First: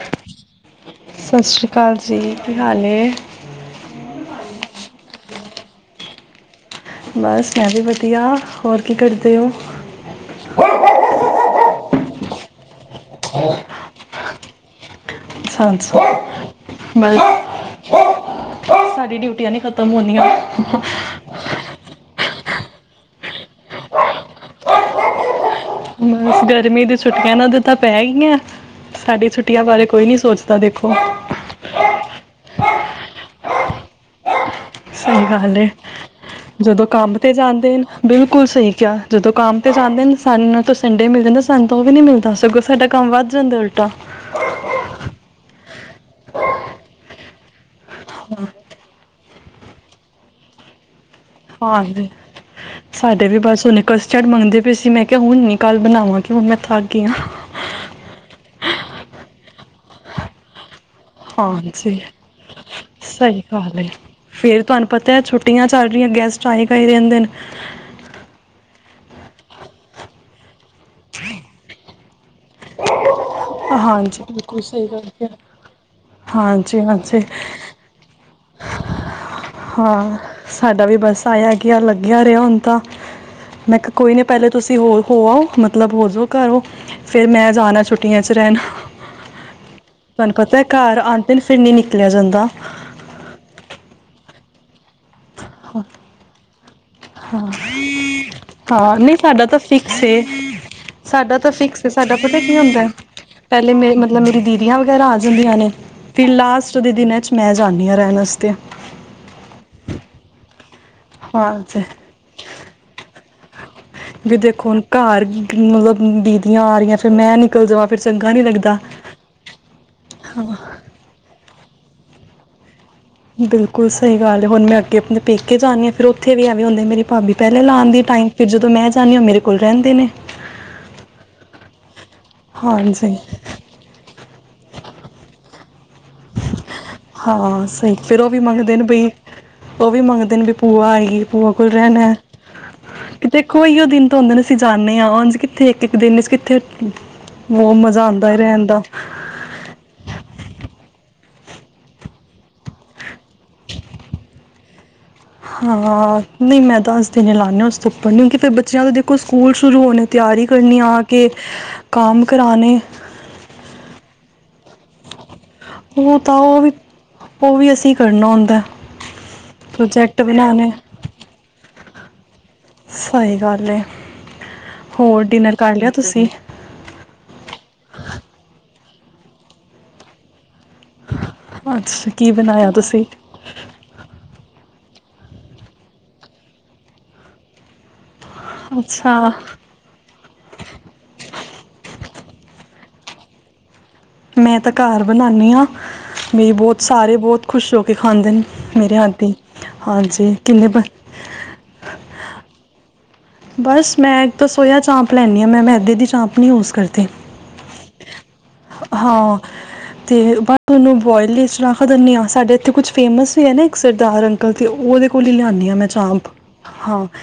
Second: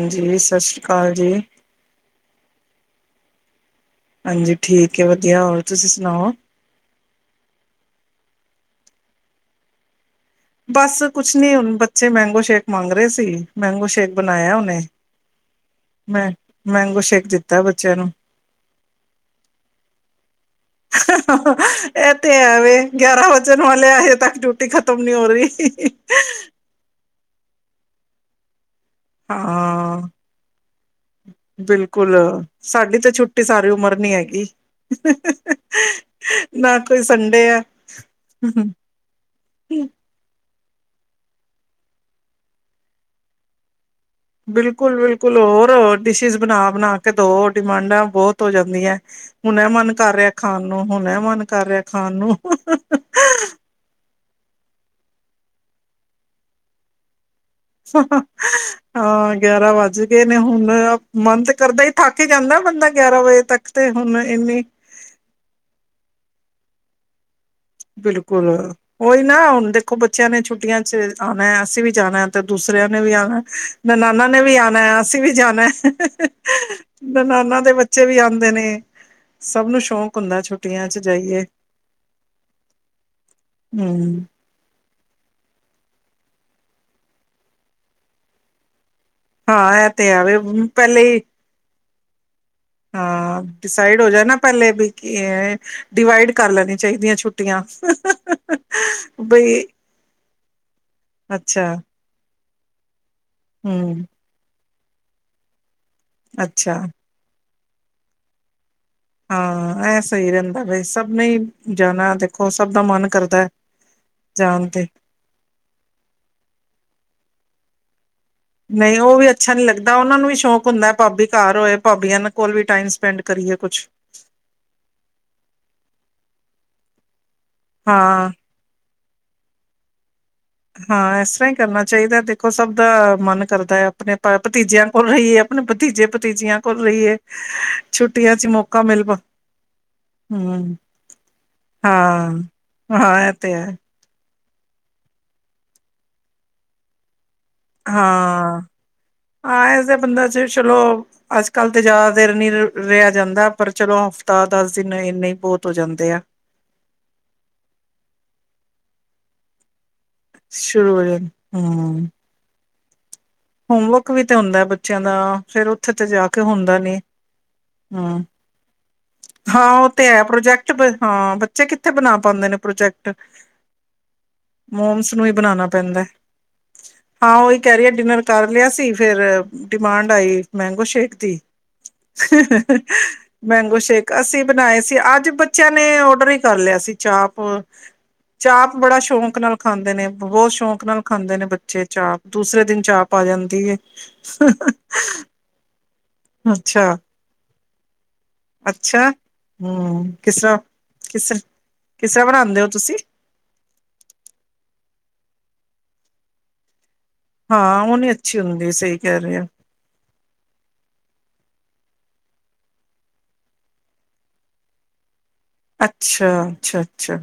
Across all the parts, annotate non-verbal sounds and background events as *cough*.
ਹਾਂਜੀ ਸਤਿ ਸ਼੍ਰੀ ਅਕਾਲ ਜੀ ਸਤਿ ਸ੍ਰੀ ਅਕਾਲ ਜੀ ਕੀ ਹਾਲ *unintelligible* ਹਾਂਜੀ ਠੀਕ ਹੈ ਵਧੀਆ ਹੋਰ ਤੁਸੀਂ ਸੁਣਾਓ ਬਸ ਮੈਂ ਵੀ ਵਧੀਆ ਹੋਰ ਕੀ ਕਰਦੇ ਹੋ ਬਸ ਕੁਛ ਨੀ ਹੁਣ ਬ ਪਛੇ ਮੈਂਗੋ ਸ਼ੇਕ ਮੰਗ ਰਹੇ ਸੀ ਮੈਂਗੋ ਸ਼ੇਕ ਬਣਾਇਆ ਉਹਨੇ ਸ ਸੌ ਮੈਂ ਮੈਂਗੋ ਬਸ ਸ਼ੇਕ ਦਿੱਤਾ ਬੱਚਿਆਂ ਨੂੰ ਸਾਡੀ ਡਿਊਟੀਆਂ ਨੀ ਖਤਮ ਹੋਣੀਆਂ ਇਹ ਤੇ ਐਵੇਂ ਗਿਆਰਾਂ ਵਜਣ ਵਾਲੇ ਆਜੇ ਤੱਕ ਡਿਊਟੀ ਖਤਮ ਨੀ ਹੋ ਰਹੀ ਬਸ ਗਰਮੀ ਦੀ ਛੁੱਟੀਆਂ ਨਾਲ ਤੇ ਤਾਂ ਪੈ ਗਈਆਂ ਸਾਡੀ ਛੁੱਟੀਆਂ ਬਾਰੇ ਹਾਂ ਕੋਈ ਨ ਸੋਚਦਾ ਦੇਖੋ ਬਿਲਕੁਲ ਸਾਡੀ ਤਾਂ ਛੁੱਟੀ ਸਾਰੀ ਉਮਰ ਨੀ ਹੈਗੀ ਸਹੀ ਗੱਲ ਨਾ ਜਦੋਂ ਕੋਈ ਕੰਮ ਤੇ ਸੰਡੇ ਆ ਜਾਂਦੇ ਨੇ ਬਿਲਕੁਲ ਸਹੀ ਕਿਹਾ ਜਦੋਂ ਕੰਮ ਤੇ ਜਾਂਦੇ ਨੇ ਸਾਨੂੰ ਸੰਡੇ ਮਿਲ ਜਾਂਦਾ ਸਨ ਤੋਂ ਉਹ ਵੀ ਨਹੀਂ ਮਿਲਦਾ ਸਗੋਂ ਸਾਡਾ ਕੰਮ ਵੱਧ ਜਾਂਦਾ ਉਲਟਾ ਬਿਲਕੁਲ ਬਿਲਕੁਲ ਹੋਰ ਡਿਸ਼ਿਿਸ ਬਣਾ ਬਣਾ ਕੇ ਦੋ ਡਿਮਾਂਡਾਂ ਬਹੁਤ ਹੋ ਜਾਂਦੀਆਂ ਹੁਣ ਇਹ ਮਨ ਕਰ ਰਿਹਾ ਖਾਣ ਨੂੰ ਹੁਣ ਐ ਮਨ ਕਰ ਰਿਹਾ ਹਾਂਜੀ ਖਾਣ ਨੂੰ ਝੜ ਮੰਗਦੇ ਪਏ ਸੀ ਮੈਂ ਕਿਹਾ ਹਣ ਨ ਕੱਲ ਬਣਾਵਾਂ ਮ ਮੈਂ ਥਾ ਗਈ ਹਾਂ ੱਜ ਗਏ ਨੇ ਹੁਣ ਮਨ ਤੇ ਕਰਦਾ ਹੀ ਹਾਂਜੀ ਥੱਕ ਹੀ ਜਾਂਦਾ ਬੰਦਾ ਗਿਆਰਾਂ ਸਹੀ ਵਜੇ ਤੱਕ ਖਾਲ ਹੈ ਤੇ ਹੁਣ ਇੰਨੀ ਫੇਰ ਤੁਹਾਨੂੰ ਪਤਾ ਹੈ ਛੁੱਟੀਆਂ ਚੱਲ ਰਹੀਆਂ ਗੈਸਟ ਚਏ ਕਹੀ ਦੇ ਹਿੰਦੇ ਨੇ ਬਿਲਕੁਲ ਉਹੀ ਨਾ ਹੁਣ ਦੇਖੋ ਬੱਚਿਆਂ ਨੇ ਛੁੱ ਚ ਆਉਣਾ ਹੈ ਅਸੀਂ ਵੀ ਜਾਣਾ ਤੇ ਦੂਸਰਿਆਂ ਨੇ ਵੀ ਆਉਣਾ ਹਾਂਜੀ ਨਨਾਨਾ ਨੇ ਵੀ ਬਿਲਕੁਲ ਆਉਣਾ ਸਹੀ ਹੈ ਗੱਲ ਅਸੀਂ ਵੀ ਕਿਹਾ। ਜਾਣਾ ਹਾਂਜੀ-ਹਾਂਜੀ ਨਨਾਨਾ ਦੇ ਬੱਚੇ ਵੀ ਆਉਂ ਨੇ ਸਭ ਨੂੰ ਸ਼ੌਕ ਹਾਂ ਹੁੰਦਾ ਸਾਡਾ ਛੁੱਟੀਆਂ ਵੀ ਚ ਬੱਸ ਜਾਈਏ ਆਇਆ ਕੀ ਆ ਲੱਗਿਆ ਰਿਹਾ ਹੁਣ ਤਾਂ ਮੈਂ ਕਿਹਾ ਕੋਈ ਹੂੰ ਨਹੀਂ ਪਹਿਲੇ ਤੁਸੀਂ ਹੋਰ ਹੋ ਆ ਮਤਲਬ ਹੋ ਜੋ ਘਰਓ ਫੇਿਰ ਮੈਂ ਜਾਣਾ ਛੁੱਟੀਆਂ ਚ ਰਹਿਣਾ ਹਾਂ ਇਹ ਤੇ ਤੁਹਾਨੂੰ ਹੈ ਪਤਾ ਘਰ ਪਹਿਲੇ ਹੀ ਆਉਂਦੇ ਨੇ ਫਿਰ ਨ ਨ ਨਿਕਲਿਆ ਜਾਂਦਾ ਹਾਂ ਡਿਸਾਈਡ ਹੋ ਜਾ ਨਾ ਪਹਿਲੇ ਵੀ ਕਿ ਡਿਵਾਈਡ ਕਰ ਲੈਣੀੀਆਂ ਚਾਹੀਦੀਆਂ ਛੁੱਟੀਆਂ ਹਾਂ ਨਹੀਂ ਸਾਡਾ ਤਾਂ ਬਈ ਫਿਕਸ ਏ। ਸਾਡਾ ਤਾਂ ਅੱਛਾ ਫਿਕਸ ਹੈਏ ਸਾਡਾ ਕੀ ਹੁੰਦਾ ਪਹਿਲੇ ਮੇ ਹਮ ਮਤਲਬ ਮੇਰੀ ਦੀਦੀ ੀਆਂ ਵਗੈਰਾ ਆ ਜਾਂਦੀਆਂ ਨੇ ਫ ਅੱਛਾ ਲਾਸਟ ਦੇ ਦਿਨਾਂ ਚ ਮੈਂ ਜਾਂਦੀ ਹਾਂ ਰਹਿਣ ਵਸ ਹਾਂ ਐ ਸਹੀ ਰਹਿੰਦਾ ਬ ਸਭ ਨੇ ਹੀ ਹਾਂ ਜਾਣਾ ਦੇਖੋ ਸਭ ਦਾ ਮਨ ਕਰਦਾ ਹੈ ਵੀ ਜਾਣ ਦੇਖੋ ਹੁਣ ਤੇ ਘਰ ਮਤਲਬ ਦੀਦੀਆਂ ਆ ਰਹੀਆਂ ਫਿਰ ਮੈਂ ਨਿਕਲ ਜਾਵਾਂ ਫਿਰ ਚੰਗਾ ਨਹੀਂ ਲੱਗਦਾ ਨਹੀਂ ਉਹ ਵੀ ਅੱਛਾ ਨੀ ਲੱਗਦਾ ਉਹਨਾ ਨੂੰ ਵੀ ਸ਼ੌਕ ਹੁੰਦਾ ਭਾਬੀ ਘਰ ਹੋਏ ਭਾਬੀਆਂ ਕੋਲ ਵੀ ਟਾਈਮ ਸਪੈਂਡ ਕਰੀਏ ਬਿਲਕੁਲ ਕੁਛ ਸਹੀ ਗੱਲ ਹੁਣ ਮੈਂ ਅੱਗੇ ਆਪਣੇ ਪੇਕੇ ਜਾਂਣੀਦੀ ਹਾਂ ਫਿਰ ਉੱਥੇ ਇਥੇ ਵੀ ਆਵੇ ਹੁੰ ਮੇਰੀ ਭਾਬੀ ਪਹਿਲੇ ਲਾਉਣ ਦੀ ਟਾਈਮ ਹਾਂ ਫਿਰ ਜਦੋਂ ਮੈਂ ਾਨੀ ਉਹ ਮੇਰੇ ਕੋਲ ਰਹਿੰਦੇ ਨੇ ਹਾਂ ਇਸ ਤਰ੍ਹਾਂ ਹੀ ਕਰਨਾ ਚਾਹੀਦਾ ਦੇਖੋ ਸਭ ਦਾ ਹਾਂਜੀ ਮਨ ਕਰਦਾ ਹੈ ਆਪਣੇ ਆਪ ਭਤੀਜਿਆਂ ਕੋਲ ਰਹੀਏ ਆਪਣੇ ਭਤੀਜੇ ਭਤੀਜਿਆਂ ਕੋਲ ਰਹੀਏ ਹਾਂ ਸਹੀ ਫੇਰ ਉਹ ਛੁੱਟੀਆਂ ਵੀ ਚ ਮੰਗਦੇ ਨੇ ਮੌਕਾ ਮਿਲ ਬਈ ਉਹ ਵੀ ਮੰਗਦੇ ਨੇ ਬ ਹਮ ਭੂਆ ਆਈਗੀ ਭੂਆ ਕੋਲ ਰਹਿਣਾ ਹਾਂ, ਹਾਂ ਕਿ ਇਹ ਤੇ ਦੇਖੋ ਹੈ ਇਹੀਓ ਦਿਨ ਤਾਂ ਹੁੰਦੇ ਨੇ ਅਸੀਂ ਜਾਂਦੇ ਹਾਂ ਹਾਂਜੀ ਕਿੱਥੇ ਇੱਕ ਇੱਕ ਦਿਨ ਚ ਕਿੱਥੇ ਉਹ ਮਜ਼ਾ ਆਉਂਦਾ ਹਾਂ ਰਹਿਣ ਦਾ ਹਾਂ ਇਸਦੇ ਬੰਦਾ ਚ ਚਲੋ ਅੱਜ ਕੱਲ ਤੇ ਜਿਆਦਾ ਦੇਰ ਨੀ ਰਿਹਾ ਜਾਂਦਾ ਪਰ ਚਲੋ ਹਫ਼ਤਾ ਦੱਸ ਹਾਂ ਨਹੀਂ ਮੈਂ ਦਸ ਦਿਨ ਲਾੇ ਹ ਉਸਦੇ ਉੱਪਰਉਂਕਿ ਫੇਿਰ ਬੱਚਿਆਂ ਸਕੂਲ ਸ਼ੁਰੂ ਹੋਣੇ ਤਿਆਰੀ ਕਰਨ ਸ਼ੁਰੂ ਆ ਹੋ ਜਾਣ ਕੇ ਹੂੰ ਕੰਮ ਕਰਾਣੇ ਹੋਮਵਰਕ ਵੀ ਤੇ ਹੁੰਦਾ ਬੱਚਿਆਂ ਦਾ ਫੇਰ ਉੱਥੇ ਤੇ ਉਹ ਜਾ ਤਾਂ ਕੇ ਉਹ ਵੀ ਹੁੰਦਾ ਨੀ ਉਹ ਵੀ ਅਸੀਂ ਹਮ ਕਰਨਾ ਹੁੰਦਾ ਹਾਂ ਉਹ ਤੇ ਹੈ ਪ੍ਰੋਜੈਕਟ ਹਾਂ ਬੱਚੇ ਕਿ ਬਣਾ ਪਾਉਂਦੇ ਨੇ। ਪ੍ਰੋਜੈਕਟ ਸਹੀ ਗੱਲ ਹੈ ਮੋਮਸ ਹੋਰ ਨੂੰ ਹੀ ਡਿਨਰ ਬਣਾਣਾ ਕਰ ਲਿਆ ਪੈਂਦਾ ਤੁਸੀਂ ਹਾਂ, ਉਹੀ ਕਹਿ ਰਹੀ ਡਿਨਰ ਕ ਸੀ ਫੇਰ ਡਿਮਾਂਡ ਆਈ‌ ਮੈਂਗੋ ਸ਼ੇਕ ਦੀ, ਅੱਛਾ ਕੀ ਬਣਾਇਆ ਤੁਸੀਂ ਮੈਂਗੋ ਸ਼ੇਕ ਅਸੀਂ ਬਣਾਏ ਸੀ। ਤੇ, ਅੱਜ ਬੱਚਿਆਂ ਨੇ ਔਡਰ ਹੀ ਕਰ ਲਿਆ ਸੀ ਚਾਪ। ਚਾਪ ਬੜਾ ਅੱਛਾ ਸ਼ੌਕ ਨਾਲ ਖਾਂਦੇ ਨੇ, ਬਹੁਤ ਸ਼ੌਂਕ ਨਾਲ ਖਾਂਦੇ ਨੇ, ਬੱਚੇ ਚਾਪ। ਦੂਸਰੇ ਦਿਨ ਚਾਪ ਪਾ ਜਾਂਦੀ ਏ। ਮੈਂ, ਤਾਂ, ਘਰ ਬਣਾਨੀ ਆ। ਮੇਰੀ ਬਹੁਤ ਅੱਛਾ ਸਾਰੇ, ਬਹੁਤ ਖੁਸ਼ ਹੋ ਕੇ ਖਾਂਦੇ ਨੇ ਮੇਰੇ ਅੱਛਾ, ਹੱਥ ਦੀ ਹਮਮ। ਹਾਂਜੀ ਕਿਸ ਤਰ੍ਹਾਂ? ਕਿੰਨੇ ਬ ਕਿਸ ਤਰ੍ਹਾਂ? ਕਿਸ ਤਰ੍ਹਾਂ ਬਣਾਉਂਦੇ ਹੋ ਤੁਸੀਂ? ਬਸ, ਮੈਂ, ਤਾਂ ਸੋਇਆ ਚਾਂਪ ਲੈਦੀ ਹਾਂ, ਮੈਂ ਮੈਦੇ ਦੀ ਚਾਂਪ ਨੀ ਯੂਜ ਕਰਦੀ। ਹਾਂ ਉਹ ਤੇ, ਨੀ ਅੱਛੀ ਹੁੰਦੀ ਸਹੀ ਕਹਿ ਹਾਂ, ਰਹੇ ਹੋ ਤੇ ਬਸ ਉਹਨੂੰ ਬੋਇਲ ਚ ਰੱਖ ਦਿਨੀ ਆ। ਸਾਡੇ ਇੱਥੇ ਕੁੱਛ ਫੇਮਸ ਵੀ ਹੈ ਨਾ, ਇੱਕ ਸਰਦਾਰ ਅੰਕਲ ਤੇ ਉਹਦੇ ਕੋਲੋ ਈ ਲਿਆਉਣੀ ਹਾ ਮੈਂ ਚਾਂਪ। ਅੱਛਾ ਅੱਛਾ ਹਾਂ, ਅੱਛਾ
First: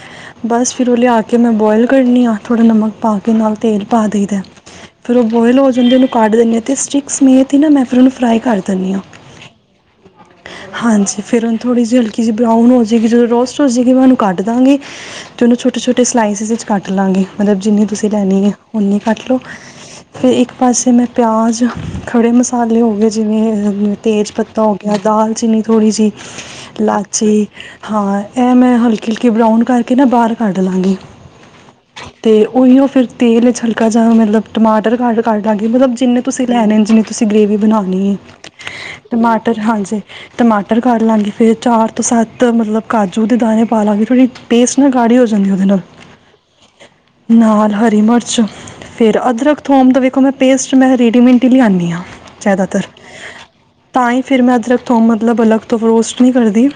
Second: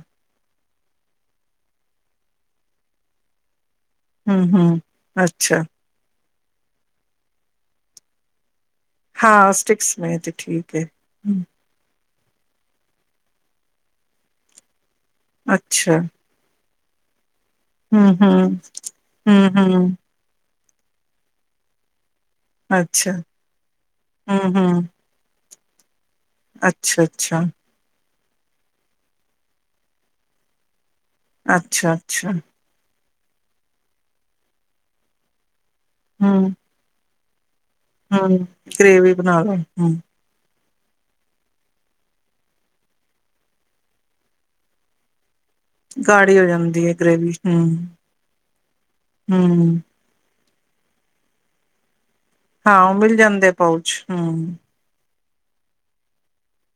ਬਸ। ਫਿਰ ਉਹ ਲਿਆ ਕੇ, ਮੈਂ ਬੋਇਲ ਕਰਨੀ ਹਾਂ। ਥੋੜ੍ਹਾ ਨਮਕ ਪਾ ਕੇ ਨਾਲ ਤੇਲ ਪਾ ਦਈਦਾ। ਹਮ ਹਮ ਫਿਰ ਉਹ ਬੌਇਲ ਅੱਛਾ ਹੋ ਜਾਂਦੇ ਨੇ। ਕੱਢ ਦਿੰਦੀ ਹਾਂ ਤੇ, ਸਟਿਕ ਮੇ ਤੇ, ਨਾ, ਮੈਂ ਫਿਰ ਉਹਨ ਫਰਾਈ ਕਰ ਤਲੀਆ। ਹਾਂ ਸਟਿਕਸ ਨੇ ਤੇ ਠੀਕ ਹੈ ਹਾਂਜੀ, ਫਿਰ ਉਹਨੂੰ ਥੋੜੀ ਜੇ ਕਿ, ਜੇ ਬਰਾਊਨ ਹੋ ਜੇਗੀ, ਜਦੋਂ ਰੋਸਟ ਹੋ ਜੇਗੀ, ਉਹਨੂੰ ਕੱਢ ਦਾਂਗੇ। ਤੇ ਉਹਨੂੰ ਅੱਛਾ ਛੋਟੇ-ਛੋਟੇ ਸਲਾਸਿਸ ਵਿੱਚ ਕੱਟ ਲਾਂਗੇ। ਮਤਲਬ, ਜਿੰਨੀ ਤੁਸੀਂ ਹਮ ਲੈਣੀ ਹੈ, ਹਮ ਉਨੀ ਕੱਟ ਲਓ। ਹਮ ਹਮ ਫਿਰ ਇੱਕ ਪਾਸੇ ਮੈਂ ਪਿਆਜ਼ ਖੜ੍ਹੇ ਮਸਾਲੇ ਹੋ ਗਏ ਅੱਛਾ ਜਿਵੇਂ, ਤੇਜ਼ ਹਮ ਪੱਤਾ ਹੋ ਹਮ ਗਿਆ, ਦਾਲਚੀਨੀ ਥੋੜੀ ਸੀ ਅੱਛਾ ਅੱਛਾ ਲਾਚੀ ਹਾਰ ਇਹ ਮੈਂ ਹਲਕੀ-ਹਲਕੀ ਬਰਾਊਨ ਕਰਕੇ ਨਾ ਬਾਹਰ ਕੱਢ ਲਾਂਗੀ। ਅੱਛਾ-ਅੱਛਾ। ਅਤੇ ਉਹੀ ਉਹ ਫਿਰ ਤੇਲ ਚ ਹਲਕਾ ਜਾ ਮਤਲਬ, ਟਮਾਟਰ ਕੱਟ *unintelligible* ਮਤਲਬ, ਜਿੰਨੇ ਤੁਸੀਂ ਹੂੰ, ਲੈਣੇ ਨੇ। ਜਿੰਨੇ, ਤੁਸੀਂ ਗ੍ਰੇਵੀ ਬਣਾਉਣੇ ਓ। ਹੂੰ ਗ੍ਰੇਵੀ ਬਣਾ ਲੋ ਟਮਾਟਰ ਹੂੰ ਹਾਂਜੀ, ਟਮਾਟਰ ਟਰ ਕਰ ਲਾਂਗੇ, ਫਿਰ ਚਾਰ ਤੋਂ ਸੱਤ, ਮਤਲਬ ਕਾਜੂ ਦੇ ਦਾਣੇ ਪਾ ਲਾਂਗੇ, ਥੋੜੀ ਟੇਸਟ ਗਾੜੀਆਂ। ਉਹਦੇ ਨਾਲ- ਗਾੜੀ ਹੋ ਜਾਂਦੀ ਹੈ ਗ੍ਰੇਵੀ ਹੂੰ। ਨਾਲ ਹਰੀ ਮਿਰਚ ਫੇਰ ਅਦਰਕ, ਹੂੰ ਥੋਮ ਦਾ ਵੇਖੋ ਮੈਂ ਪੇਸਟ ਮੈਂ ਰੇਡੀਮੇਟ ਹੀ ਲਿਆਨੀ ਹਾਂ। ਹਾਂ ਜ਼ਿਆਦਾਤਰ ਉਹ ਮਿਲ ਜਾਂਦੇ ਪਾਊਚ ਤਾਂ, ਹੀ ਫਿਰ ਹੂੰ, ਮੈਂ ਅਦਰਕ, ਥੋਮ ਮਤਲਬ, ਅਲੱਗ ਤੋਂ ਫਰੋਸਟ ਨਹੀਂ ਕਰਦੀ।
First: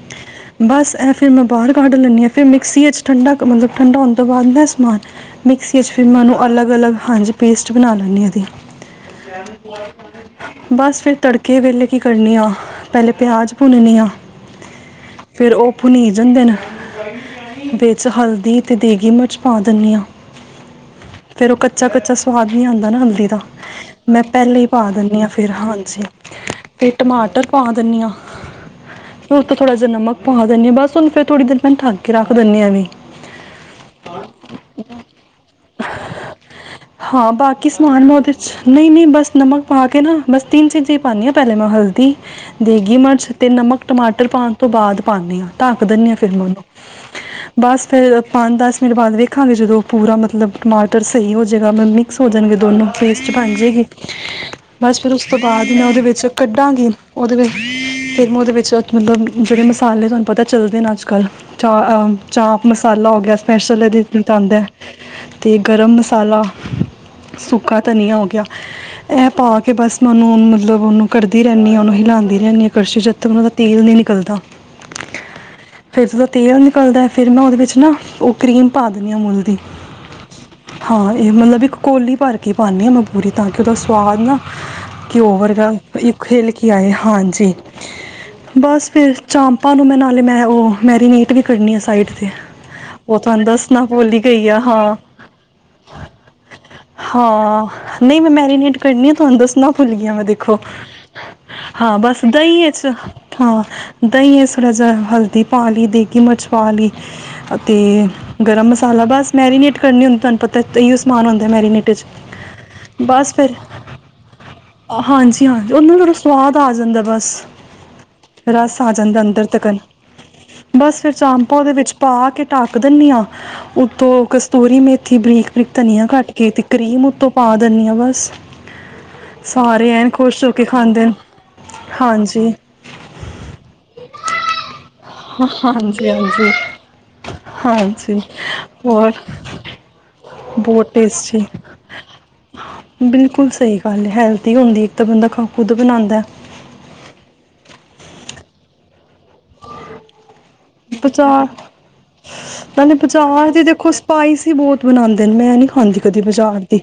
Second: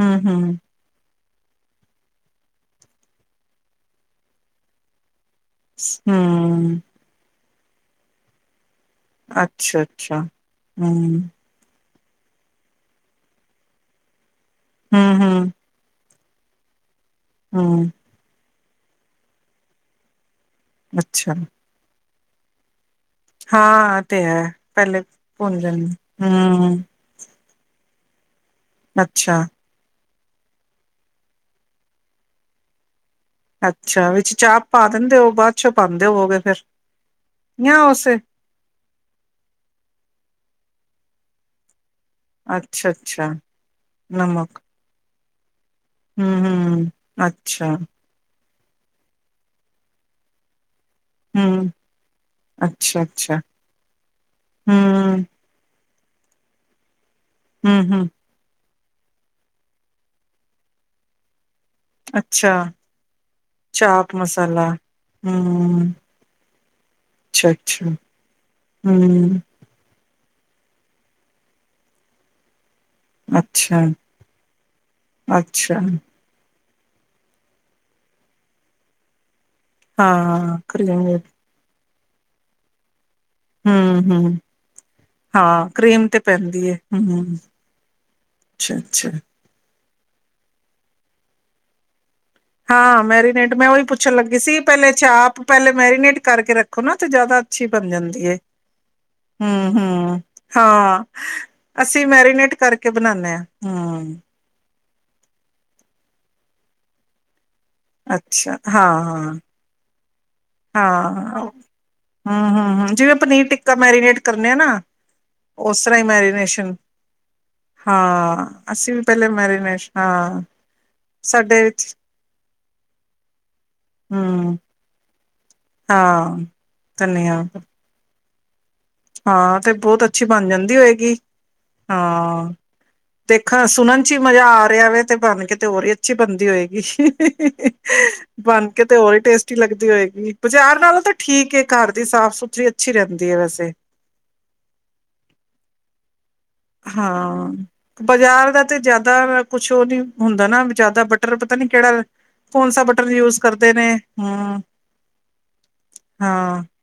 ਹੂੰ, ਹੂੰ। ਬਸ ਐਫ। ਫਿਰ ਮੈਂ ਬਾਹਰ ਕੱਢ ਲੈਂਨੀ ਹਾਂ। ਫਿਰ ਮਿਕਸੀ ਵਿੱਚਚ ਠੰਡਾ, ਮਤਲਬ ਠੰਡਾ ਹੋਣ ਤੋਂ, ਬਾਅਦ ਸਮਾਨ ਮਿਕਸੀ 'ਚ ਵੀ ਮੈਨੂੰ ਅਲੱਗ- ਹੂੰ ਅਲੱਗ ਹਾਂਜੀ। ਪੇਸਟ ਬਣਾ ਲੈਂਦੀ ਉਹਦੀ। ਅੱਛਾ, ਅੱਛਾ ਬਸ, ਫਿਰ ਹੂੰ, ਤੜਕੇ ਵੇਲੇ। ਕੀ ਕਰਨੀ ਹਾਂ, ਪਹਿਲੇ ਪਿਆਜ਼ ਭੁੰਨਨੀ ਹਾਂ। ਹੂੰ, ਹੂੰ, ਫਿਰ ਉਹ ਪੁਨੀਤ ਜਾਂਦੇ ਨੇ। ਹੂੰ ਵਿੱਚ ਹਲਦੀ। ਅਤੇ ਦੇਗੀ ਮਿਰਚ ਪਾ ਦੰਨੀ ਆਂ। ਅੱਛਾ। ਫਿਰ ਉਹ, ਕੱਚਾ- ਕੱਚਾ। ਸਵਾਦ ਨੀ ਆਂਦਾ ਨਾ। ਹਾਂ ਇਹ ਮੈਂ ਤੇ ਹੈ ਪਹਿਲੇ ਹੀ ਪਾ ਦਿੰਦੀ ਹਾਂ, ਫਿਰ ਭੁੰਨ ਜਾਂਦੇ ਹਾਂਜੀ ਹੂੰ ਤੇ, ਟਮਾਟਰ ਪਾ ਦਿੰਨੀ ਹਾਂ। ਫ ਅੱਛਾ। ਉਥ ਥੋੜਾ ਜਿਹਾ ਨਮਕ। ਪਾ ਦਦੇ ਹ ਬਸ ਹੁਨ ਫੇਰ ਥੋੜੀ ਨ ਮੈਨੂੰ ਥੱਕ ਕੇ ਰੱਖ ਦਿੰਦੇ ਹਾਂ ਵੀ। ਅੱਛਾ ਵਿੱਚ ਚਾਪ ਪਾ ਦਿੰਦੇ ਹੋ ਬਾਅਦ ਚੋਂ ਪਾਉਂਦੇ ਹੋਵੋਗੇ ਫਿਰ ਹਾਂ ਬਾਕੀ ਜਾਂ ਸਮਾਨ, ਮੈ ਉਸੇ ਉਹਦੇ ਚ ਨਹੀਂ- ਨਹੀਂ ਬਸ ਨਮਕ ਪਾ ਕੇ, ਨਾ। ਬਸ ਤਿੰਨ ਚੀਜ਼ਾਂ ਹੀ ਪਾਂਨੀ ਹਾਂ, ਪਹਲੇ ਮੈਂ ਹ- ਅੱਛਾ, ਦੇਗੀ ਮਿਰਚ ਅੱਛਾ ਤੇ ਨਮਕ, ਟਮਾਟਰ ਪਾਉਣ ਨਮਕ ਤੋਂ ਬਾਅਦ, ਪਾਉਂਦੇ ਹਾਂ। ਢਾਕ ਦਿੰਦੀ ਹ ਫਿਰ ਮੈਂ ੳਨੂੰ। ਹਮ ਅੱਛਾ। ਪੰਜ ਦਸ ਮਿੰਟ ਬਾਅਦ ਵੇਖਾਂਗੇ, ਜਦੋਂ ਉਹ ਪੂਰਾ ਮਤਲਬ ਟਮਾਟਰ। ਧ ਸਹੀ ਹੋ ਹੂੰ ਜਾਵੇਗਾ, ਮਿਕਸ ਹੋ ਜਾਣਗੇ, ਦੋਨੋਂ ਅੱਛਾ, ਪੇਸਟ ਅੱਛਾ ਬਣ ਜਾਵੇਗੀ ਬਸ ਫਿਰ ਹੂੰ। ਉਸ ਤੋਂ ਬਾਅਦ ਮੈਂ ਉਹਦੇ ਵਿੱਚ ਕੱਢਾਂਗੀ। ਓਦੇ ਹੂੰ-ਹੂੰ, *unintelligible* ਮਲਬ ਜੇੜੇ ਮਸਾਲੇ ਤੁਹਾਨੂੰ ਪਤਾ ਚੱਲਦੇ ਨੇ ਅੱਜ ਕੱਲ। ਚਾ ਆ ਅੱਛਾ ਚਾਹ ਮਸਾਲਾ ਹੋ ਗੇਆ ਸਪੈਸ਼ਲ ਏਦੇ ਚਾਪ *unintelligible* ਆਂਦੈ ਮਸਾਲਾ ਤੇ ਹੂੰ, ਗਰਮ ਮਸਾਲਾ, ਸੁੱਕਾ ਅੱਛਾ-ਅੱਛਾ ਧਨੀਆ ਹੋ ਗੇਆ ਐ ਹੂੰ, ਪਾ ਕੇ ਬਸ ਉਨੂੰ, ੳਨੂੰ ਮਤਲਬ ਉਨੂੰ ਕੜਦੀ ਰੈਨੀ ਆ ਉਨੂੰ ਹਿਲਾਂਦੀ ਰੈਂਨੀ ਆਂ। ਕਸ਼ੀ ਚ ਜੱਥ ਤਕ ਓਨਾਂ ਦਾ ਤੇਲ ਨੀ ਅੱਛਾ-ਅੱਛਾ ਨਿਕਲਦਾ ਫੇਰ ਜਦੋ ਤੇਲ ਨਿਕਲਦੈ ਫਿਰ ਮੈਂ ਓਦੇ ਵਿੱਚ ਨਾ, ਓ ਕੀ੍ਮ ਪਾ ਦਿੰਨੀ ਆਂ ਮੁੱਲ ਦੀ। ਹਾਂ, ਹਾਂ ਕਰ ਹਾਂ ਇਹ *unintelligible* ਮਤਲਬ ਇੱਕ ਕੋਲੀ ਭਰ ਕੇ ਪਾੰਨੀ ਆ ਮ *unintelligible* ਸਵਾਦ ਹੂੰ-ਹੂੰ, ਨਾ ਘਿਔ ਹਾਂ ਕਰੀਮ ਤੇ ਪੈਂਦੀ ਏ *unintelligible* ਹੂੰ, ਹਾਂਜੀ ਬਸ ਅੱਛਾ-ਅੱਛਾ ਫਿਰ ਚਾਪ ਓਨੂੰ ਮੈਂ ਨਾਲੇ ਮੈਂ ਓ ਮੈਰੀਨੇਟ *unintelligible* ਆ ਸਾਈੜ ਹਾਂ ਮੈਰੀਨੇਟ ਮੈਂ ਓਈ ਪੁੱਛਨ ਹੀ ਲੱਗੀ ਗਈ ਸੀ। ਆ ਪੈਲੇ ਹਾਂ ਚਾਪ ਪੈਲੇ ਮੈਰੀਨੇਟ ਕਰਕੇ ਰੱਖੋ ਨਾ, ਤੇ ਜ਼ਿਆਦਾ ਹਾਂ ਅੱਛੀ ਬਨ ਨਹੀਂ ਜਾਂਦੀ ਮੈਂ ਏ। ਮੈਰੀਨੇਟ ਕਰਨੀ ਆ ਤੁਹਾਨੂੰ ਦੱਸਣਾ ਹੂੰ, ਭੁੱਲ ਗਈ ਆ ਹੂੰ ਮੈਂ ਦੇਖੋ ਹਾਂ ਹਾਂ ਅਸੀਂ ਬਸ ਮੈਰੀਨੇਟ ਦਹੀਂ ਵਿੱਚ ਕਰਕੇ ਬਨਾਨੇ ਆ ਹਾਂ ਹੂੰ ਹੂੰ। ਦਹੀਂ ਵਿੱਚ ਥੋੜ੍ਹਾ ਜਿਹਾ ਹਲਦੀ ਪਾਣੀ ਦੀ। ਕਿ ਮਛਵਾ ਲਈ ਤੇ ਅੱਛਾ ਗਰਮ ਮਸਾਲਾ ਹਾਂ-ਹਾਂ, ਬਸ ਮੈਰੀਨੇਟ ਕਰਨੀ ਹੁੰਦੀ। ਤੁਆਨੂੰ ਪਤਾ ਇਓ ਸਮਾਨ ਹਾਂ ਹੁੰਦਾ ਮੈਰੀਨੇਟ ਚ ਹੂੰ-ਹੂੰ, ਹੂੰ ਜਿਵੇਂ ਬਸ, ਪਨੀਰ ਫਿਰ ਟਿੱਕਾ ਮੈਰੀਨੇਟ ਕਰਨੇ ਆ ਨਾ ਹਾਂਜੀ ਹਾਂ ਉਸ ਓਨੂ ਨੂੰ ਤਰ੍ਹਾਂ ਹੀ ਥੋੜਾ ਸਵਾਦ ਆ ਮੈਰੀਨੇਸ਼ਨ ਜਾਂਦਾ। ਬਸ ਹਾਂ ਰਸ ਆ ਅਸੀਂ ਵੀ ਜਾਂਦਾ ਪਹਿਲੇ ਅੰਦਰ ਤਕਨ ਮੈਰੀਨੇਸ਼ਨ ਹਾਂ ਬਸ ਫਿਰ ਚਾਂਮਪਾ ਓਦੇ ਵਿੱਚ ਪਾ ਕੇ ਢਾਕ ਦਿਨੀ ਆ ਉਤੋ ਹਮ ਕਸਤੂਰੀ ਮੇਥੀ ਬਰੀਕ, ਬਰੀਕ ਧਨੀਆ ਕੱਟ ਹਾਂ ਕੇ ਤੇ ਕਰੀਮ ਉੱਤੋਂ ਧਨੀਆ ਪਾ ਦਨੀ ਆ ਬਾਸ ਹਾਂ ਤੇ ਬੋਤ ਅੱਛੀ ਬਨ ਹੋ ਕੇ ਜਾਂਦੀ ਖਾਂਦੇ ਨੇ ਹੋਏਗੀ। ਹਾਂਜੀ ਹਾਂ ਦੇਖਨ ਸੁਨਨ ਚ ਈ ਮਜ਼ ਆ ਰੇਹਾ ਵੇ ਤੇ *unintelligible* ਬਨ ਕੇ ਤੇ ਹੋਰ ਈ ਹਾਂਜੀ ਅੱਛੀ ਬਨਦੀ ਹਾਂਜੀ ਹੋਏਗੀ, ਬਨ ਕੇ ਤੇ ਹੋਰ ਹੀ ਟੇਸਟੀ ਲੱਗਦੀ ਹੋਏਗੀ, ਬਜਾਰ ਨਾਲੋਂ ਤਾਂ ਠੀਕ ਏ, ਘਰ ਦੀ ਸਾਫ਼ ਸੁਥਰੀ ਅੱਛੀ ਰੈਂਦੀ ਹੈ ਬਿਲਕੁਲ ਵੈਸੇ। ਸਹੀ ਹੈਲਦੀ ਹੁੰਦੀ ਇੱਕ ਤਾਂ ਬੰਦਾ ਖੁਦ ਬਣਾਂਦੇ। ਹਾਂ ਬਜਾਰ ਦਾ ਤੇ ਜੇਆਦਾ ਕੁਛ ਉਹ ਨੀ ਹੁੰਦਾ ਨਾ ਜਿਆਦਾ ਬਟਰ ਬਾਜ਼ਾਰ ਪਤਾ ਨੀ ਕੇੜਾ ਕੌਨਸਾ ਨਾਲੇ ਬਟਰ ਯੂਜ਼ ਬਾਜ਼ਾਰ ਦੀ ਕਰਦੇ ਦੇਖੋ ਨੇ। ਸਪਾਈਸ ਹੀ ਹੂੰ, ਬਹੁਤ ਬਣਾਉਂਦੇ ਨੇ ਮੈਂ ਨਹੀਂ ਖਾਂਦੀ ਕਦੀ ਬਾਜ਼ਾਰ ਹਾਂ, ਦੀ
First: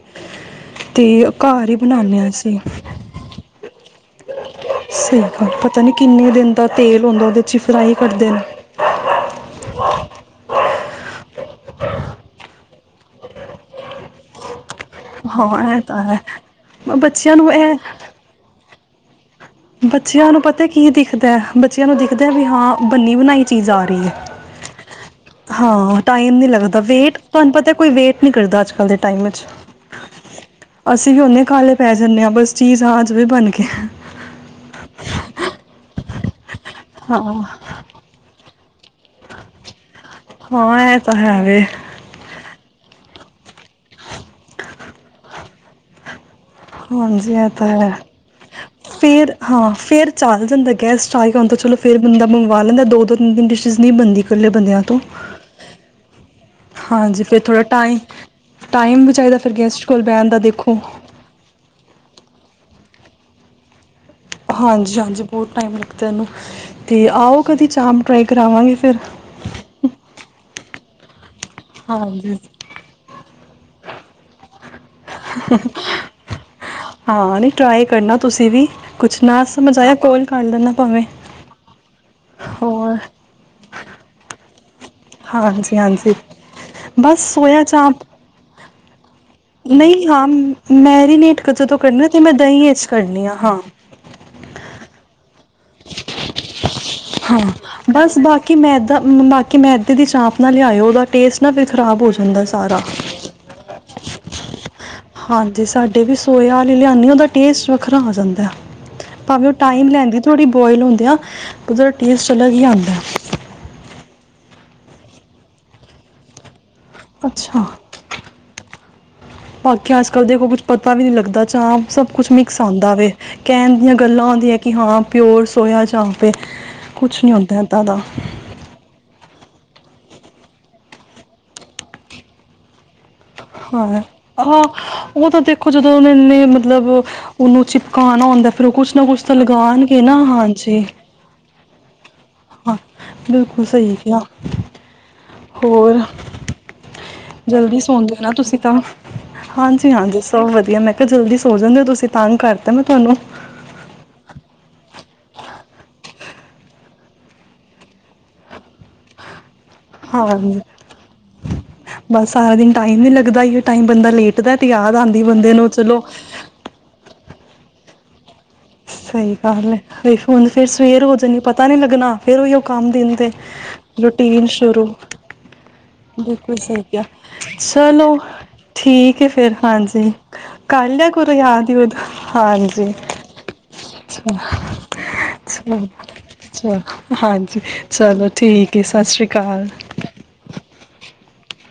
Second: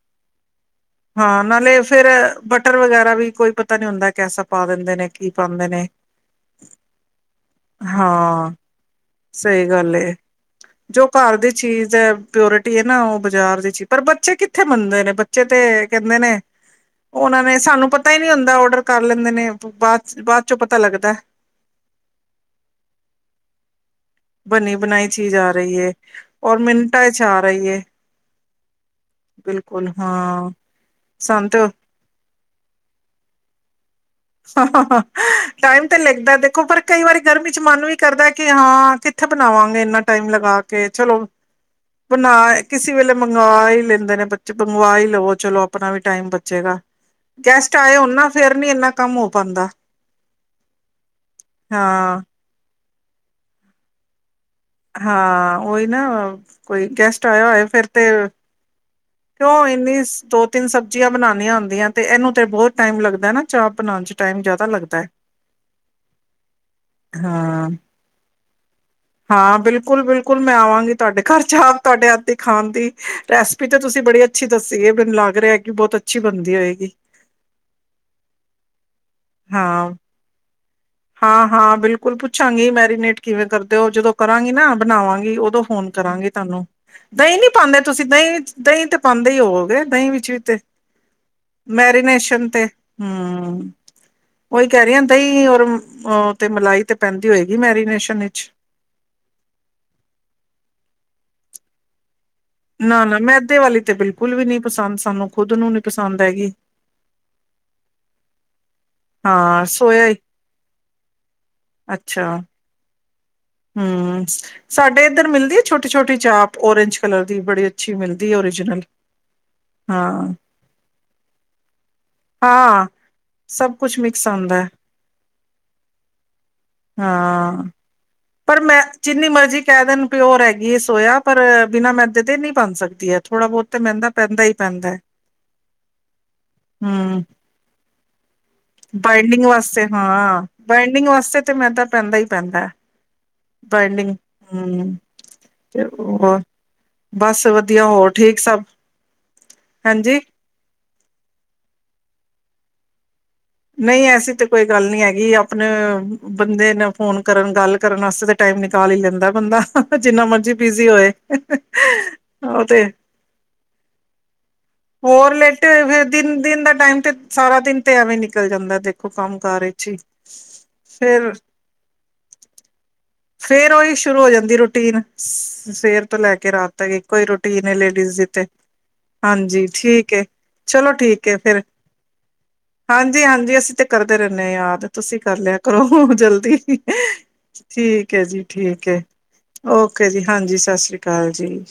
ਤੇ ਹਾਂ ਘਰ ਹੀ ਨਾਲੇ ਫੇਰ ਬਣਾਉਂਦੇ ਹਾਂ ਅਸੀਂ ਬਟਰ ਵਗੈਰਾ ਵੀ ਕੋਈ ਪਤਾ ਨੀ ਹੁੰਦਾ *unintelligible* ਨੇ ਸਹੀ ਕੀ ਗੱਲ ਪਾਉਂਦੇ ਪਤਾ ਨੇ ਨੀ ਕਿੰਨੇ ਦਿਨ ਦਾ ਤੇਲ ਹੂੰਦਾ, ਓਦੇ ਚ ਫਰਾਈ ਕਰਦੇ ਨੇ ਹਾਂ ਸਹੀ ਗੱਲ ਏ ਜੋ ਘਰ ਦੀ ਚੀਜ਼ ਐ, ਪਿਓਰਟੀ ਏ ਨਾ ਓ ਬਜਾਰ ਦੀ ਚੀਜ ਪਰ ਬੱਚੇ ਕਿ ਕਿੱਥੇ ਮੰਨਦੇ ਨੇ ਬੱਚੇ ਹਾਂ ਇਹ ਤੇ ਤਾਂ ਕੈਂਦੇ ਹੈ ਨੇ ਓਨਾਂ ਨੇ ਸਾਨੂੰ ਪਤਾ ਈ ਨੀ ਹੁੰਦਾ ਓਰਡਰ *inaudible* ਬੱਚੇਆਂ ਨੂੰ ਪਤਾ ਕੀ ਦਿਖਦਾ ਐ, ਬੱਚੇਆਂ ਨੂੰ ਦਿਖਦਾ ਹੈ ਵੀ ਹਾਂ ਬੰਨੀ ਬਨਾਈ ਚੀਜ ਆ ਰੀ ਐ, ਬਣੀ ਬਣਾਈ ਚੀਜ਼ ਆ ਰਹੀ ਹੈ ਹਾਂ ਟਾਈਮ ਨੀ ਔਰ ਲੱਗਦਾ ਮਿੰਟਾਂ ਵੇਟ ਚ ਆ ਤੁਹਾਨੂੰ ਰਹੀ ਪਤਾ ਹੈ ਕੋਈ ਵੇਟ ਨੀ ਕਰਦਾ ਅੱਜ- ਕੱਲ ਦੇ ਟਾਈਮ ਚ ਬਿਲਕੁਲ ਹਾਂ ਅਸੀਂ ਵੀ ਓਨੇ ਸਾਨੂੰ ਤੇ ਕਾਲੇ ਪੈ ਜਾਨੇ ਆਂ ਬਸ ਚੀਜ ਆ ਜਵੇ ਬਨ ਕੇ ਹਾਂ ਹਾਂ ਹਾਂ ਟਾਈਮ - *unintelligible* ਓ ਪਰ ਕਈ ਵਾਰੀ ਹਾਂ। ਗਰਮੀ ਚ ਮਨ ਵੀ ਕਰਦਾ ਏ ਕਿ ਕਿ, ਹਾਂ ਕਿੱਥੇ, ਬਣਾਵਾਂਗੇ ਇਹਨਾਂ ਟਾਈਮ ਲਗਾ ਕੇ ਹਾਂ ਇਹ ਤਾਂ ਚਲੋ, ਹੈ ਵੇ ਬਣਾ ਕਿਸੇ ਵੇਲੇ ਮੰਗਵਾ ਹੀ ਲੈਂਦੇ ਨੇ ਬੱਚੇ ਮੰਗਵਾ ਹੀ ਲਵੋ, ਚਲੋ ਆਪਣਾ ਵੀ ਟਾਈਮ ਬਾ ਚੇਗਾ ਹਾਂਜੀ ਇਹ ਤਾਂ ਗੈਸਟ ਹੈ। ਆਏ ਨਾ ਫੇਰ ਨੀ ਇੰਨਾ ਕੰਮ ਹੋ ਫੇਰ ਪਾਉਂਦਾ ਹਾਂ, ਫੇਰ ਚੱਲ ਜਾਂਦਾ ਗੈਸਟ ਆ ਗਿਆ, ਹ ਚਲੋ ਫੇਰ ਹਾਂ ਬੰਦਾ ਮੰਗਵਾ ਲੈਂਦਾ ਦੋ ਤਿੰਨ, ਤਨ ਡਿਸ਼ਿਸ ਨਹੀਂ ਬਨਦੀ ਹਾਂ, ਉਹੀ ਨਾ ਕੋਈ ਹਾਂਜੀ ਗੈਸਟ ਫੇਰ ਆਇਆ ਥੋੜ੍ਹਾ ਹੋਏ ਟਾਈਮ, ਤੇ ਟਾਈਮ ਵੀ ਚਾਹੀਦਾ ਫਿਰ ਕਿਉਂ ਗੈਸਟ ਇੰਨੀ ਕੋਲ ਬਹਿਣ ਦਾ ਦੋ, ਤਿੰਨ ਦੇਖੋ ਸਬਜ਼ੀਆਂ ਬਣਾਨੀਆਂ ਹੁੰਦੀਆਂ ਤੇ ਇਹਨੂੰ ਤੇ ਬਹੁਤ ਟਾਈਮ ਲੱਗਦਾ ਨਾ ਚਾਹ ਬਣਾਉਣ ਚ। ਟਾਈਮ ਜ਼ਿਆਦਾ ਹਾਂਜੀ ਲੱਗਦਾ ਹੈ -ਹਾਂਜੀ ਬਹੁਤ ਟਾਈਮ ਲੱਗਦਾ ਇਹਨੂੰ ਤੇ, ਆਓ ਕਦੀ ਹਾਂ ਚਾਹ ਟਰਾਈ ਕਰਾਵਾਂਗੇ ਫਿਰ ਹਾਂ, ਬਿਲਕੁਲ -ਬਿਲਕੁਲ। ਮੈਂ ਆਵਾਂਗੀ ਤੁਹਾਡੇ ਘਰ ਚਾਪ ਤੁਹਾਡੇ ਹਾਥ ਦੀ ਹਾਂਜੀ। ਖਾਣ ਦੀ, ਰੈਸਪੀ ਤੋਂ ਤੁਸੀਂ ਬੜੀ ਅੱਛੀ ਦ ਇਹ ਮੈਨੂੰ ਲੱਗ ਰਿਹਾ ਕਿ, ਬਹੁਤ ਅੱਛੀ ਬਣਦੀ ਹੋਏਗੀ, ਹਾਂ ਨਹੀਂ ਟਰਾਈ ਕਰਨਾ ਤੁਸੀਂ ਵੀ ਕੁਛ ਨਾ ਸਮਝ ਹਾਂ ਆਇਆ ਕੋਲ ਕਰ ਲੈਣਾ ਭਾਵੇਂ -ਹਾਂ ਹਾਂ ਬਿਲਕੁਲ ਪੁੱਛਾਂਗੇ, ਹੋਰ ਮੈਰੀਨੇਟ ਕਿਵੇਂ ਕਰ ਤੇ, ਉਹ ਜਦੋਂ ਕਰਾਂਗੀ ਨਾ ਬਣਾਵਾਂਗੀ ਉਦੋਂ ਫੋਨ ਹਾਂਜੀ-ਹਾਂਜੀ ਕਰਾਂਗੇ ਤੁਹਾਨੂੰ ਬਸ ਦਹੀਂ ਨਹੀਂ ਸੋਇਆ ਪਾਉਂਦੇ, ਚਾਪ ਤੁਸੀਂ ਦਹੀਂ ਦਹੀਂ ਤੇ ਪਾਉਦੇ ਹੀ ਹੋਵਗੇ ਨਹੀਂ ਦਹੀਂ ਹਾਂ ਵਿੱਚ ਵੀ ਤੇ, ਮੈਰੀਨੇਟ ਜਦੋਂ ਕਰਨਾ ਮੈਂ ਮੈਰੀਨੇਸ਼ਨ ਤੇ ਦਹੀਂ ਚ ਕਰਨੀ ਆ ਹਾਂ। ਹਮ ਉਹੀ ਕਹਿ ਰਹੀ ਹ ਦਹੀਂ ਔਰ ਤੇ, ਮਲਾਈ ਤੇ ਪੈਂਦੀ ਹੋਏਗੀ ਮੈਰੀਨੇਸ਼ਨ ਵਿਚ। ਤਾਂ ਬਾਕੀ ਮੈਂ ਇੱਦਾਂ ਦੀ ਚਾਂਪ ਨਾ ਲਿਆਇਓ, ਉਹਦਾ ਟੇਸਟ ਨਾ ਫੇਰ ਖ਼ਰਾਬ ਹੋ ਜਾਵੇ ਨਾ -ਨਾ ਮੈਦੇ ਵਾਲੀ ਤੇ, ਬਿਲਕੁਲ! ੁਲ ਵੀ ਨਹੀਂ‌ ਹਾਂਜੀ, ਸਾਡੇ ਵੀ ਸੋਆ ਵਾਲੀ ਲਿਆਨੀ ਉਹਦਾ ਟੇਸਟ ਵੱਖਰਾ ਆ ਜਾਂਦਾ। ਭਾਵੇਂ ਉਹ ਹਾਂ ਟਾਈਮ ਸੋਇਆ ਹੀ ਲੈਂਦੀ ਥੋੜੀ ਬੌਇਲ ਹੁੰਦੇਆ, ਉਹਦਾ ਟੇਸਟ ਅੱਛਾ ਅਲੱਗ ਹੀ ਆਂਦਾ ਹਮ ਸਾਡੇ ਇੱਧਰ ਮਿਲਦੀ ਹੈ, ਛੋਟੀ- ਛੋਟੀ ਚਾਪ ਓਰਂਜ ਕਲਰ ਦੀ ਅੱਛਾ ਬੜੀ ਅੱਛੀ ਮਿਲਦੀ ਓਰੀਜਨਲ ਬਾਕੀ ਅੱਜ, ਕੱਲ ਹਾਂ-ਹਾਂ ਦੇਖੋ ਕੁਛ ਪਤਾ ਵੀ, ਨੀ ਲੱਗਦਾ ਚਾਪ ਸਭ ਕੁਛ ਮਿਕਸ ਆਉਂਦਾ ਵੇ ਸਭ ਕਹਿਣ ਦੀਆਂ ਕੁਛ ਗੱਲਾਂ ਮਿਕਸ ਹੁੰਦੀਆਂ ਆਉਂਦਾ ਹੈ ਕਿ, ਹਾਂ ਪਿਓਰ ਸੋਇਆ ਚਾਂਪ ਏ, ਕੁਛ ਨਹੀਂ ਹੁੰਦਾ ਹਾਂ ਇੱਦਾਂ ਦਾ ਪਰ, ਮੈਂ ਜਿੰਨੀ ਮਰਜ਼ੀ ਕਹਿ ਦੇਣ ਪਿਓਰ ਹੈਗੀ ਸੋਯਾ, ਪਰ ਬਿਨਾਂ ਮੈਦੇ ਤੇ ਨਹੀਂ ਬਣ ਸਕਦੀ। ਥੋੜ੍ਹਾ ਬਹੁਤ ਤੇ ਹਾਂ, ਮਹਿੰਦਾ ਪੈਂਦਾ ਹੀ ਆਹੋ ਪੈਂਦਾ ਹੈ ਉਹ ਤਾਂ, ਦੇਖੋ ਜਦੋਂ ਉਹ ਨੇ ਮਤਲਬ, ਹਮ ਉਹਨੂੰ ਚ ਾ਼ਨ ਹੁੰਦਾ ਫਿਰ ਉਹ ਕੁਛ ਨਾ ਕੁਛ ਤਾਂ ਬਾਈਡਿੰਗ ਵਾਸਤੇ ਲਗਾਉਣਗੇ ਨਾ ਹਾਂ, ਹਾਂਜੀ ਬਾਈਡਿੰਗ ਵਾਸਤੇ ਤੇ ਮੈਂ ਤਾਂ ਪੈਂਦਾ ਹੀ ਪੈਂਦਾ ਹੈ ਹਾਂ ਬਿਲਕੁਲ ਸਹੀ ਬਾਈਡਿੰਗ ਕਿਹਾ ਹਮ ਤੇ ਹੋਰ ਉਹ ਬਸ ਜਲਦੀ ਵਧੀਆ ਹੋਰ ਸੌਂਦੇ ਹੋ ਨਾ ਠੀਕ। ਤੁਸੀਂ ਸਭ ਤਾਂ ਹਾਂਜੀ- ਹਾਂਜੀ ਸਭ ਵਧੀਆ ਮੈਂ ਕਿਹਾ ਜਲਦੀ ਸੋਚਣਦੇ ਹੋ ਤੁਸੀਂ ਤਾਂ ਕਰ। ਕਰਤਾ ਮੈਂ ਤੁਵਾਨੂੰ। ਨਹੀਂ ਐਸੀ ਤੇ ਕੋਈ ਗੱਲ ਨੀ ਹੈਗੀ, ਆਪਣੇ ਅ ਬੰਦੇ ਨੇ ਫੋਨ ਕਰਨ ਗੱਲ ਕਰਨ ਅਸਤੇ ਤੇ ਟਾਈਮ ਨਿਕਾਲ ਈ ਲੈਂਦਾ ਬੰਦਾ। ਜਿੰਨਾ ਮਰਜ਼ੀ ਹਾਂਜੀ, ਬਿਜ਼ੀ ਹੋਏ ਬਸ ਸਾਰਾ ਉਹ ਦਿਨ ਤੇ ਟਾਈਮ ਨੀ ਲੱਗਦਾ ਅਈਔ ਟਾਈਮ ਬੰਦਾ ਲੇਟਦੈ। ਹੋਰ ਲੇਟੇ ਹੋਏ ਫੇਰ ਦਿਨ ਦਿਨ ਦਾ ਟਾਈਮ ਤੇ ਸਾਰਾ ਦਿਨ ਤੇ ਐਵੇ ਹੀ ਨਿ ਸਹੀ ਗੱਲ ਐ, ਹੁਣ ਫੇਰ ਸਵੇਰ ਹੋ ਫਿਰ ਜਾਣੀ ਏ ਪਤਾ ਨੀ ਲੱਗਣਾ ਫੇਰ ਓਹੀਓ ਕੰਮ ਦਿਨ ਦੇ। ਫੇਰ ਓਹੀ ਸ਼ੁਰੂ ਹੋ ਰੂਟੀਨ ਜਾਂਦੀ ਏ ਸ਼ੁਰੂ ਰੂਟੀਨ ਸ਼ ਸਵੇਰ ਤੋਂ ਲੈ ਕੇ ਬਿਲਕੁਲ ਰਾਤ ਸਹੀ ਤੱਕ ਕਿਹਾ ਇਕੋਂ ਈ ਰੂਟੀਨ ਏ ਚਲੋ ਲੇਡੀਜ਼ ਦੀ ਤੇ। ਠੀਕ ਐ ਫੇਰ ਹਾਂਜੀ ਠੀਕ ਏ ਕਰ ਚਲੋ ਲਿਆ ਠੀਕ ਕਰੋ ਏ ਫੇਰ ਯਾਦ ਯੂਦ ਹਾਂਜੀ ਹਾਂਜੀ-ਹਾਂਜੀ। ਕਰਦੇ ਰੈਣੇ ਚਲੋ ਯਾਦ, ਤੁਸੀਂ ਕਰ ਲਿਆ ਕਰੋ ਜਲਦੀ। ਚਲੋ ਹਾਂਜੀ ਠੀਕ ਏ ਚਲੋ ਜੀ ਐ ਠੀਕ ਏ। ਸਤਿ ਸ਼੍ਰੀ ਅਕਾਲ ਓਕੇ ਜੀ, ਹਾਂਜੀ ਸਤ ਸ੍ਰੀ ਕਾਲ। ਹਾਂਜੀ।